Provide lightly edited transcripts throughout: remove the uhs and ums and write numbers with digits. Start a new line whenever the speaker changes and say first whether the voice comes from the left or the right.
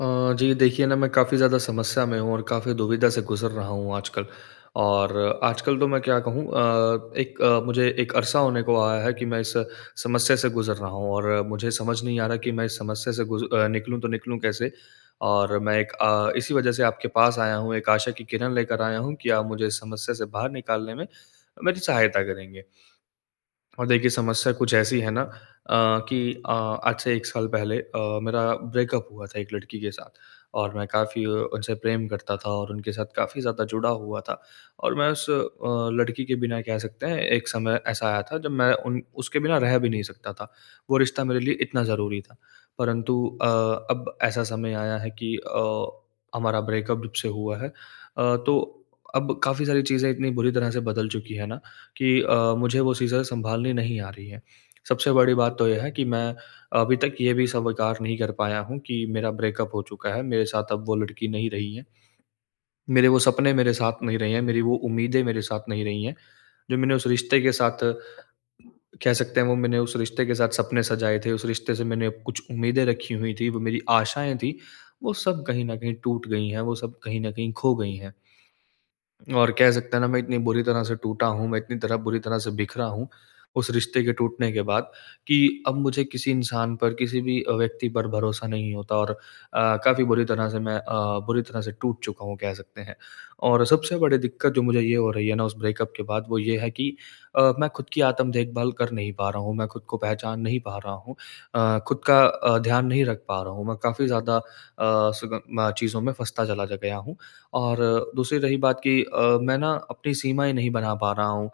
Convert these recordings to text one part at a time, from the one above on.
left: जी देखिए ना मैं काफ़ी ज़्यादा समस्या में हूँ और काफ़ी दुविधा से गुज़र रहा हूँ आजकल। और आजकल तो मैं क्या कहूँ मुझे एक अरसा होने को आया है कि मैं इस समस्या से गुज़र रहा हूँ और मुझे समझ नहीं आ रहा कि मैं इस समस्या से निकलूँ तो निकलूँ कैसे? और मैं इसी वजह से आपके पास आया हूँ, एक आशा की किरण लेकर आया हूँ कि आप मुझे इस समस्या से बाहर निकालने में मेरी सहायता करेंगे। और देखिए समस्या कुछ ऐसी है ना, कि आज से 1 साल पहले मेरा ब्रेकअप हुआ था एक लड़की के साथ और मैं काफ़ी उनसे प्रेम करता था और उनके साथ काफ़ी ज़्यादा जुड़ा हुआ था और मैं उस लड़की के बिना कह सकते हैं एक समय ऐसा आया था जब मैं उन उसके बिना रह भी नहीं सकता था। वो रिश्ता मेरे लिए इतना ज़रूरी था। परंतु अ, अब ऐसा समय आया है कि हमारा ब्रेकअप जब से हुआ है तो अब काफ़ी सारी चीज़ें इतनी बुरी तरह से बदल चुकी है ना कि मुझे वो चीज़ें सँभालनी नहीं आ रही हैं। सबसे बड़ी बात तो ये है कि मैं अभी तक ये भी स्वीकार नहीं कर पाया हूँ कि मेरा ब्रेकअप हो चुका है, मेरे साथ अब वो लड़की नहीं रही है। मेरे वो सपने मेरे साथ नहीं रहे हैं, मेरी वो उम्मीदें मेरे साथ नहीं रही हैं, जो मैंने उस रिश्ते के साथ कह सकते हैं वो मैंने उस रिश्ते के साथ सपने सजाए थे, उस रिश्ते से मैंने कुछ उम्मीदें रखी हुई थी, वो मेरी आशाएँ थी, वो सब कहीं न कहीं टूट गई हैं, वो सब कहीं न कहीं खो गई हैं। और कह सकते हैं ना मैं इतनी बुरी तरह से टूटा हूँ, मैं इतनी तरह बुरी तरह से बिखरा हूँ, उस रिश्ते के टूटने के बाद कि अब मुझे किसी इंसान पर, किसी भी व्यक्ति पर भरोसा नहीं होता और काफ़ी बुरी तरह से मैं बुरी तरह से टूट चुका हूँ कह सकते हैं। और सबसे बड़ी दिक्कत जो मुझे ये हो रही है ना उस ब्रेकअप के बाद वो ये है कि मैं खुद की आत्म देखभाल कर नहीं पा रहा हूँ, मैं खुद को पहचान नहीं पा रहा हूँ, खुद का ध्यान नहीं रख पा रहा हूँ। मैं काफ़ी ज़्यादा सुगम चीज़ों में फँसता चला जा गया हूँ और दूसरी रही बात कि मैं ना अपनी सीमाएँ नहीं बना पा रहा हूँ,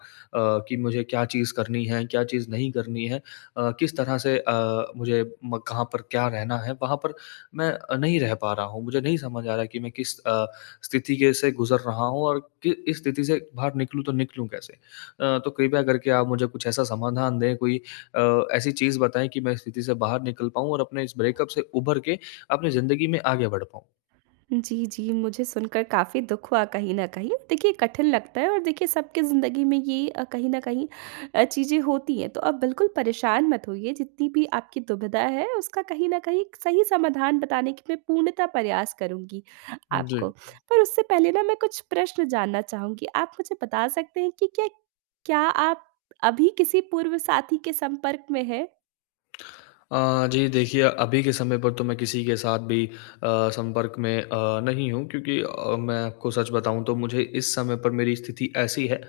left: कि मुझे क्या चीज़ करनी है, क्या चीज़ नहीं करनी है। किस तरह से मुझे म कहाँ पर क्या रहना है, वहाँ पर मैं नहीं रह पा रहा हूँ। मुझे नहीं समझ आ रहा है कि मैं किस स्थिति के से गुज़र रहा हूँ और कि इस स्थिति से बाहर निकलूँ तो निकलूँ कैसे? तो कृपया करके आप मुझे कुछ ऐसा समाधान दें, कोई ऐसी चीज़ बताएँ कि मैं इस स्थिति से बाहर निकल पाऊँ और अपने इस ब्रेकअप से उभर के अपनी ज़िंदगी में आगे बढ़ पाऊँ।
right: जी, जी। मुझे सुनकर काफ़ी दुःख हुआ कहीं न कहीं। देखिए कठिन लगता है और देखिए सबकी ज़िंदगी में ये कहीं न कहीं चीज़ें होती हैं। तो आप बिल्कुल परेशान मत होइए, जितनी भी आपकी दुविधा है उसका कहीं न कहीं एक सही समाधान बताने की मैं पूर्णतः प्रयास करूँगी
left: जी।
right: आपको। पर उससे पहले ना मैं कुछ प्रश्न जानना चाहूँगी। आप मुझे बता सकते हैं कि क्या क्या आप अभी किसी पूर्व साथी के संपर्क में हैं?
left: जी देखिए, अभी के समय पर तो मैं किसी के साथ भी संपर्क में नहीं हूँ क्योंकि मैं आपको सच बताऊँ तो मुझे इस समय पर मेरी स्थिति ऐसी है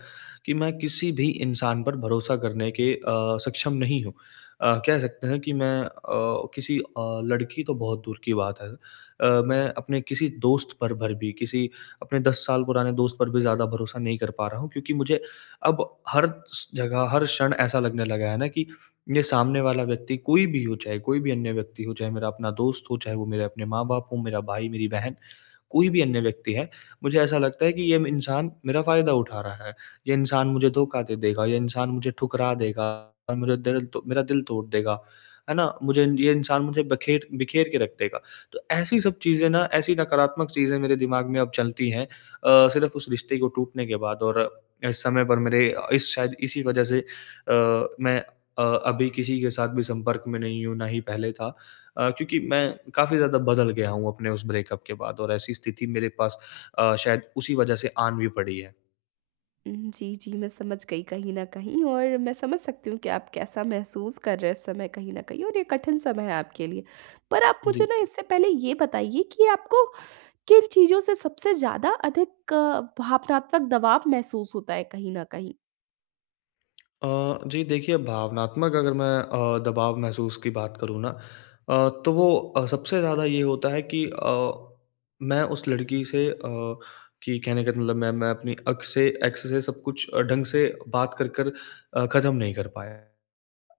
left: कि मैं किसी भी इंसान पर भरोसा करने के सक्षम नहीं हूँ। कह सकते हैं कि मैं किसी लड़की तो बहुत दूर की बात है। मैं अपने किसी दोस्त पर भर भी किसी अपने 10 साल पुराने दोस्त पर भी ज़्यादा भरोसा नहीं कर पा रहा हूँ क्योंकि मुझे अब हर स जगह, हर क्षण ऐसा लगने लगा है ना कि ये सामने वाला व्यक्ति कोई भी हो, चाहे कोई भी अन्य व्यक्ति हो, चाहे मेरा अपना दोस्त हो, चाहे वो मेरे अपने माँ-बाप हों, मेरा भाई, मेरी बहन कोई भी अन्य व्यक्ति है, मुझे ऐसा लगता है कि ये इंसान मेरा फ़ायदा उठा रहा है। ये इंसान मुझे धोखा दे देगा, ये इंसान मुझे ठुकरा देगा और मुझे दिल तो मेरा दिल तोड़ देगा, है ना? मुझे ये इंसान मुझे बखेर बिखेर के रख देगा। तो ऐसी सब चीज़ें ना ऐसी नकारात्मक चीज़ें मेरे दिमाग में अब चलती हैं, सिर्फ़ उस रिश्ते को टूटने के बाद और इस समय पर मेरे इस शायद इसी वज़ह से मैं अभी किसी के साथ भी संपर्क में नहीं हूँ, ना ही पहले था। क्योंकि मैं काफ़ी ज़्यादा बदल गया हूँ अपने उस ब्रेकअप के बाद और ऐसी स्थिति मेरे पास शायद उसी वजह से आन भी पड़ी है।
right: जी, जी, मैं समझ गई कहीं न कहीं और मैं समझ सकती हूँ कि आप कैसा महसूस कर रहे हैं इस समय कहीं न कहीं और ये कठिन समय है आपके लिए। पर आप मुझे
left: जी।
right: ना इससे पहले ये बताइए कि आपको किन चीज़ों से सबसे ज़्यादा अधिक भावनात्मक दबाव महसूस होता है कहीं न कहीं?
left: अ, जी देखिए भावनात्मक अगर मैं दबाव महसूस की बात करूँ ना, तो वो सबसे ज़्यादा ये होता है कि मैं उस लड़की से अ, कि कहने का मतलब मैं अपनी अक्स से एक्स से सब कुछ ढंग से बात कर कर ख़त्म नहीं कर पाया।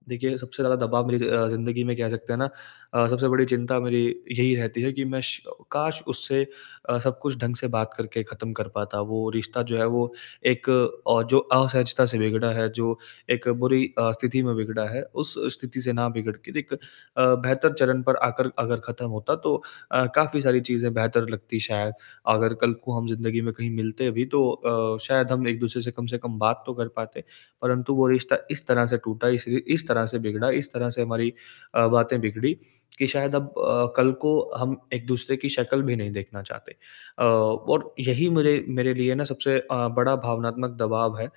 left: देखिए, सबसे ज़्यादा दबाव मेरी ज़िंदगी में कह सकते हैं ना, सबसे बड़ी चिंता मेरी यही रहती है कि मैं श काश उससे सब कुछ ढंग से बात करके ख़त्म कर पाता। वो रिश्ता जो है वो जो असहजता से बिगड़ा है, जो एक बुरी स्थिति में बिगड़ा है, उस स्थिति से ना बिगड़ के एक बेहतर चरण पर आकर अगर ख़त्म होता तो काफ़ी सारी चीज़ें बेहतर लगती शायद। अगर कल को हम ज़िंदगी में कहीं मिलते भी तो शायद हम एक-दूसरे से कम बात तो कर पाते। परंतु वो रिश्ता इस तरह से टूटा, इस तरह से बिगड़ा, इस तरह से हमारी बातें बिगड़ी कि शायद अब कल को हम एक-दूसरे की शक्ल भी नहीं देखना चाहते। और यही मेरे मेरे लिए ना सबसे बड़ा भावनात्मक दबाव है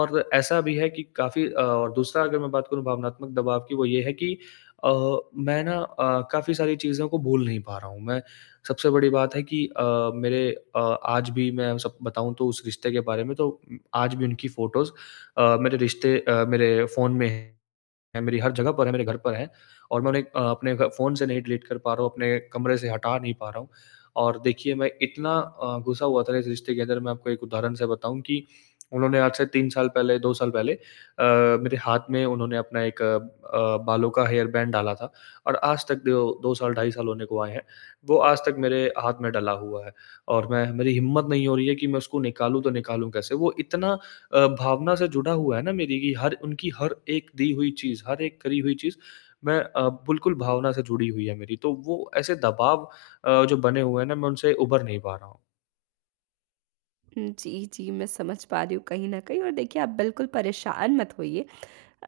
left: और ऐसा भी है कि और दूसरा अगर मैं बात करूँ भावनात्मक दबाव की वो ये है कि अ, मैं ना काफ़ी सारी चीज़ों को भूल नहीं पा रहा हूँ। मैं सबसे बड़ी बात है कि मेरे अ, आज भी मैं सब बताऊँ तो उस रिश्ते के बारे में तो आज भी उनकी फ़ोटोज़ मेरे फ़ोन में हैं, मेरी हर जगह पर है, मेरे घर पर है और मैं उन्हें अपने घ फ़ोन से नहीं डिलीट कर पा रहा हूँ, अपने कमरे से हटा नहीं पा रहा हूँ। और देखिए मैं इतना घुसा हुआ था इस रिश्ते के अंदर, मैं आपको एक उदाहरण से बताऊँ कि उन्होंने आज से 3 साल पहले, 2 साल पहले मेरे हाथ में उन्होंने अपना एक बालों का हेयर बैंड डाला था और आज तक दो 2 साल, ढाई साल होने को आए हैं, वो आज तक मेरे हाथ में डला हुआ है और मैं मेरी हिम्मत नहीं हो रही है कि मैं उसको निकालूँ तो निकालूँ कैसे? वो इतना भावना से जुड़ा हुआ है ना मेरी कि हर उनकी हर एक दी हुई चीज़, हर एक करी हुई चीज़ मैं बिल्कुल भावना से जुड़ी हुई है मेरी। तो वो ऐसे दबाव जो बने हुए हैं ना मैं उनसे उभर नहीं पा रहा हूँ।
right: हुँ, जी, जी, मैं समझ पा रही हूँ कहीं न कहीं और देखिए आप बिल्कुल परेशान मत होइए।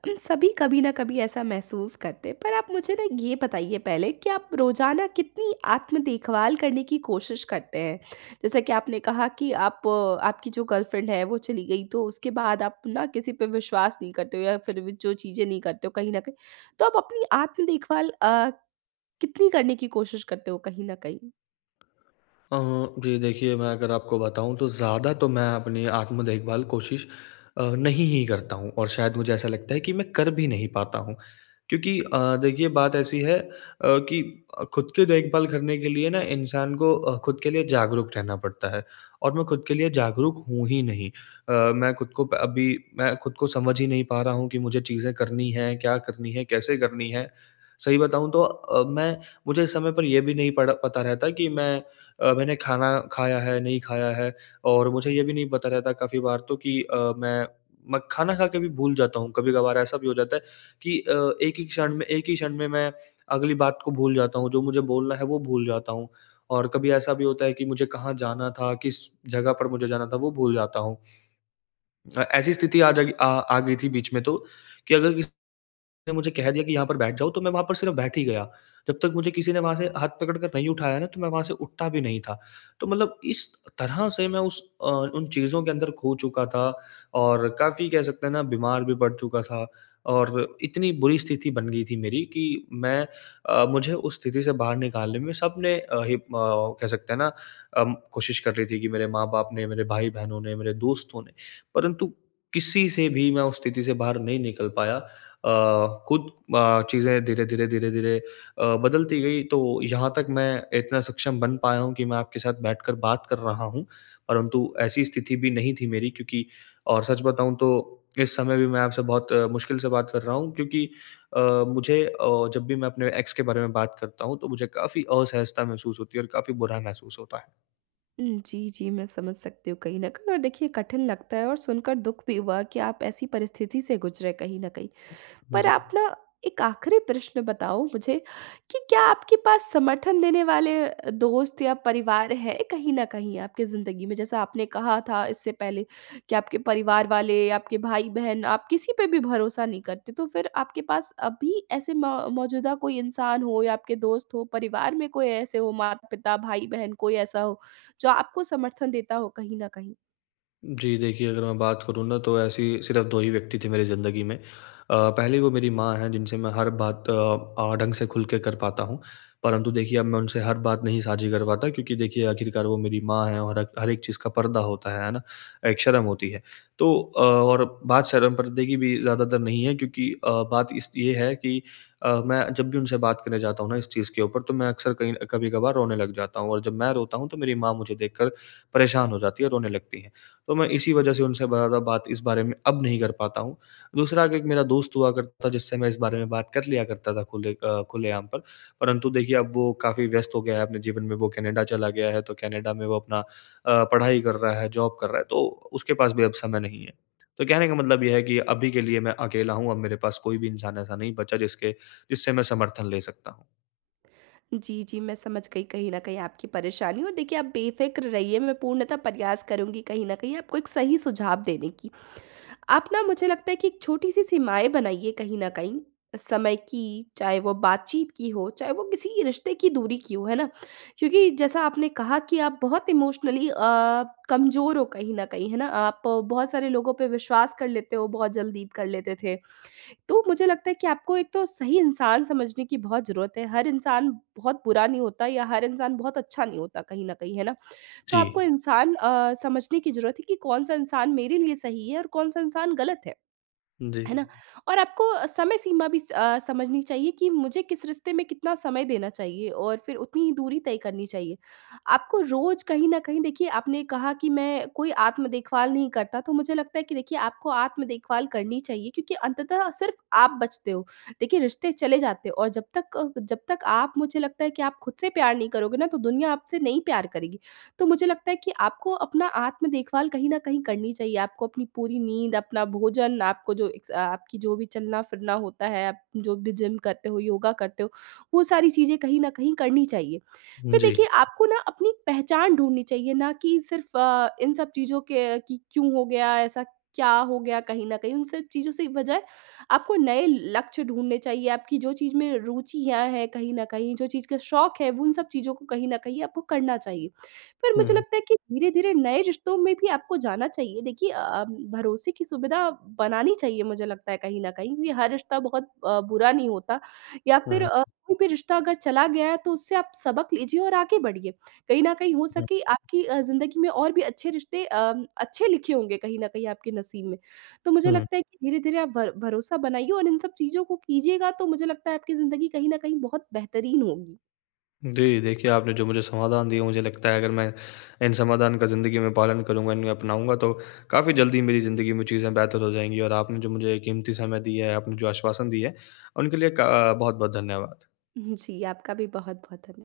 right: हम सभी कभी ना कभी ऐसा महसूस करते हैं, पर आप मुझे ना ये बताइए पहले कि आप रोजाना कितनी आत्म देखभाल करने की कोशिश करते हैं? जैसा कि आपने कहा कि आप आपकी जो गर्लफ्रेंड है वो चली गई तो उसके बाद आप ना किसी पे विश्वास नहीं करते हो या फिर वो जो चीज़ें नहीं करते हो कहीं न कहीं। तो आप अपनी आत्म देखभाल कितनी करने की कोशिश करते हो कहीं न कहीं?
left: अ, जी देखिए, मैं अगर आपको बताऊँ तो ज़्यादा तो मैं अपनी आत्म देखभाल कोशिश नहीं ही करता हूँ और शायद मुझे ऐसा लगता है कि मैं कर भी नहीं पाता हूँ। क्योंकि देखिए बात ऐसी है, कि खुद की देखभाल करने के लिए ना इंसान को खुद के लिए जागरूक रहना पड़ता है और मैं खुद के लिए जागरूक हूँ ही नहीं। अ, मैं खुद को प अभी मैं खुद को समझ ही नहीं पा रहा हूँ कि मुझे चीज़ें करनी हैं, क्या करनी है, कैसे करनी है। सही बताऊँ तो मैं मुझे इस समय पर ये भी नहीं पड़ा पता रहता कि मैंने खाना खाया है, नहीं खाया है और मुझे ये भी नहीं पता रहता काफ़ी बार तो कि मैं खाना खा के भी भूल जाता हूँ। कभी-कभार ऐसा भी हो जाता है कि एक ही क्षण में मैं अगली बात को भूल जाता हूँ, जो मुझे बोलना है वो भूल जाता हूँ और कभी ऐसा भी होता है कि मुझे कहाँ जाना था, किस जगह पर मुझे जाना था वो भूल जाता हूँ। ऐसी स्थिति आ जागी आ आ गई थी बीच में तो कि अगर किस ने मुझे कह दिया कि यहाँ पर बैठ जाओ, तो मैं वहाँ पर सिर्फ़ बैठ ही गया। जब तक मुझे किसी ने वहाँ से हाथ पकड़ कर नहीं उठाया ना, तो मैं वहाँ से उठता भी नहीं था। तो मतलब इस तरह से मैं उन चीज़ों के अंदर खो चुका था और काफ़ी कह सकते हैं ना बीमार भी पड़ चुका था और इतनी बुरी स्थिति बन गई थी मेरी कि मैं मुझे उस स्थिति से बाहर निकालने में सबने कह सकते हैं ना, कोशिश कर रही थी कि मेरे माँ-बाप ने, मेरे भाई-बहनों ने, मेरे दोस्तों ने, परंतु किसी से भी मैं उस स्थिति से बाहर नहीं निकल पाया अ, खुद चीज़ें धीरे-धीरे, धीरे-धीरे बदलती गई तो यहाँ तक मैं इतना सक्षम बन पाया हूँ कि मैं आपके साथ बैठकर बात कर रहा हूँ। परंतु ऐसी स्थिति भी नहीं थी मेरी क्योंकि और सच बताऊँ तो इस समय भी मैं आपसे बहुत मुश्किल से बात कर रहा हूँ क्योंकि अ, मुझे अ, जब भी मैं अपने एक्स के बारे में बात करता हूँ तो मुझे काफ़ी असहजता महसूस होती है और काफ़ी बुरा महसूस होता है।
right: जी, जी, मैं समझ सकती हूँ कहीं न कहीं और देखिए कठिन लगता है और सुनकर दुःख भी हुआ कि आप ऐसी परिस्थिति से गुजरे कहीं न कहीं। पर
left: जी।
right: आप ना एक आखिरी प्रश्न बताओ मुझे कि क्या आपके पास समर्थन देने वाले दोस्त या परिवार है कहीं ना कहीं आपकी ज़िंदगी में? जैसा आपने कहा था इससे पहले कि आपके परिवार वाले, आपके भाई-बहन, आप किसी पे भी भरोसा नहीं करते, तो फिर आपके पास अभी ऐसे मौ मौजूदा कोई इंसान हो या आपके दोस्त हो, परिवार में कोई ऐसे हो, माता-पिता, भाई-बहन कोई ऐसा हो, जो आपको समर्थन देता हो कहीं ना कहीं?
left: जी, देखिए अगर मैं बात करूँ ना तो ऐसी सिर्फ़ 2 ही व्यक्ति थे मेरी ज़िंदगी में। पहली वो मेरी माँ हैं जिनसे मैं हर बात ढंग से खुल के कर पाता हूँ। परंतु देखिए अब मैं उनसे हर बात नहीं साझी कर पाता क्योंकि देखिए आखिरकार वो मेरी माँ हैं और हर हर एक चीज़ का पर्दा होता है ना? एक शर्म होती है। तो और बात शर्म पर्दे की भी ज़्यादातर नहीं है क्योंकि बात इस ये है कि मैं जब भी उनसे बात करने जाता हूँ ना इस चीज़ के ऊपर तो मैं अक्सर कहीं कभी-कभार रोने लग जाता हूँ और जब मैं रोता हूँ तो मेरी माँ मुझे देखकर परेशान हो जाती है, रोने लगती हैं। तो मैं इसी वजह से उनसे ज़्यादा बात इस बारे में अब नहीं कर पाता हूँ। दूसरा कि एक मेरा दोस्त हुआ करता था जिससे मैं इस बारे में बात कर लिया करता था खुलेआम पर। परंतु देखिए अब वो काफ़ी व्यस्त हो गया है अपने जीवन में, वो कनाडा चला गया है तो कनाडा में वो अपना पढ़ाई कर रहा है, जॉब कर रहा है, तो उसके पास भी अब समय नहीं है। तो कहने का मतलब ये है कि अभी के लिए मैं अकेला हूँ, अब मेरे पास कोई भी इंसान ऐसा नहीं बचा जिसके जिससे मैं समर्थन ले सकता हूँ।
right: जी, जी, मैं समझ गई कहीं न कहीं आपकी परेशानी और देखिए आप बेफ़िक्र रहिए, मैं पूर्णतः प्रयास करूँगी कहीं न कहीं आपको एक सही सुझाव देने की। आप ना मुझे लगता है कि एक छोटी-सी सीमाएँ बनाइए कहीं न कहीं, समय की, चाहे वो बातचीत की हो, चाहे वो किसी रिश्ते की दूरी की हो, है ना? क्योंकि जैसा आपने कहा कि आप बहुत इमोशनली कमज़ोर हो कहीं न कहीं, है ना? आप बहुत सारे लोगों पे विश्वास कर लेते हो, बहुत जल्दी कर लेते थे। तो मुझे लगता है कि आपको एक तो सही इंसान समझने की बहुत ज़रूरत है। हर इंसान बहुत बुरा नहीं होता या हर इंसान बहुत अच्छा नहीं होता कहीं न कहीं, है ना? तो
left: जी।
right: आपको इंसान समझने की ज़रूरत है कि कौन-सा इंसान मेरे लिए सही है और कौन-सा इंसान गलत है।
left: जी।
right: है ना? और आपको समय सीमा भी समझनी चाहिए कि मुझे किस रिश्ते में कितना समय देना चाहिए और फिर उतनी ही दूरी तय करनी चाहिए। आपको रोज़ कहीं न कहीं देखिए आपने कहा कि मैं कोई आत्म देखभाल नहीं करता, तो मुझे लगता है कि देखिए आपको आत्म देखभाल करनी चाहिए क्योंकि अंततः सिर्फ़ आप बचते हो। देखिए रिश्ते चले जाते हैं और जब तक आप मुझे लगता है कि आप खुद से प्यार नहीं करोगे ना, तो दुनिया आपसे नहीं प्यार करेगी। तो मुझे लगता है कि आपको अपना आत्म देखभाल कहीं न कहीं करनी चाहिए। आपको अपनी पूरी नींद, अपना भोजन, आपको जो एक्स आपकी जो भी चलना-फिरना होता है, आप जो भी जिम करते हो, योगा करते हो, वो सारी चीज़ें कहीं न कहीं करनी चाहिए। फिर
left: जी।
right: देखिए आपको ना अपनी पहचान ढूँढनी चाहिए, ना कि सिर्फ़ इन सब चीज़ों के कि क्यों हो गया, ऐसा क्या हो गया कहीं न कहीं, उन सब चीज़ों से बजाय आपको नए लक्ष्य ढूँढने चाहिए। आपकी जो चीज़ में रुचियाँ हैं कहीं न कहीं, जो चीज़ का शौक है, वो उन सब चीज़ों को कहीं न कहीं आपको करना चाहिए। फिर मुझे
left: हुँ,
right: लगता है कि धीरे-धीरे नए रिश्तों में भी आपको जाना चाहिए। देखिए, भरोसे की सुविधा बनानी चाहिए मुझे लगता है कहीं न कहीं क्योंकि हर रिश्ता बहुत बुरा नहीं होता या फिर
left: हुँ,
right: कोई भी रिश्ता अगर चला गया है तो उससे आप सबक लीजिए और आगे बढ़िए। कहीं न कहीं हो
left: हुँ,
right: सके आपकी ज़िंदगी में और भी अच्छे रिश्ते अच्छे लिखे होंगे कहीं न कहीं आपके नसीब में। तो मुझे
left: हुँ।
right: लगता है कि धीरे-धीरे आप भर भरोसा बनाइए और इन सब चीज़ों को कीजिएगा तो मुझे लगता है आपकी ज़िंदगी कहीं न कहीं बहुत बेहतरीन होगी।
left: जी, देखिए आपने जो मुझे समाधान दिए मुझे लगता है अगर मैं इन समाधान का ज़िंदगी में पालन करूँगा, इन्हें अपनाऊँगा तो काफ़ी जल्दी मेरी ज़िंदगी में चीज़ें बेहतर हो जाएँगी और आपने जो मुझे कीमती समय दिया है, आपने जो आश्वासन दिए हैं, उनके लिए का बहुत-बहुत धन्यवाद।
right: जी, आपका भी बहुत-बहुत धन्य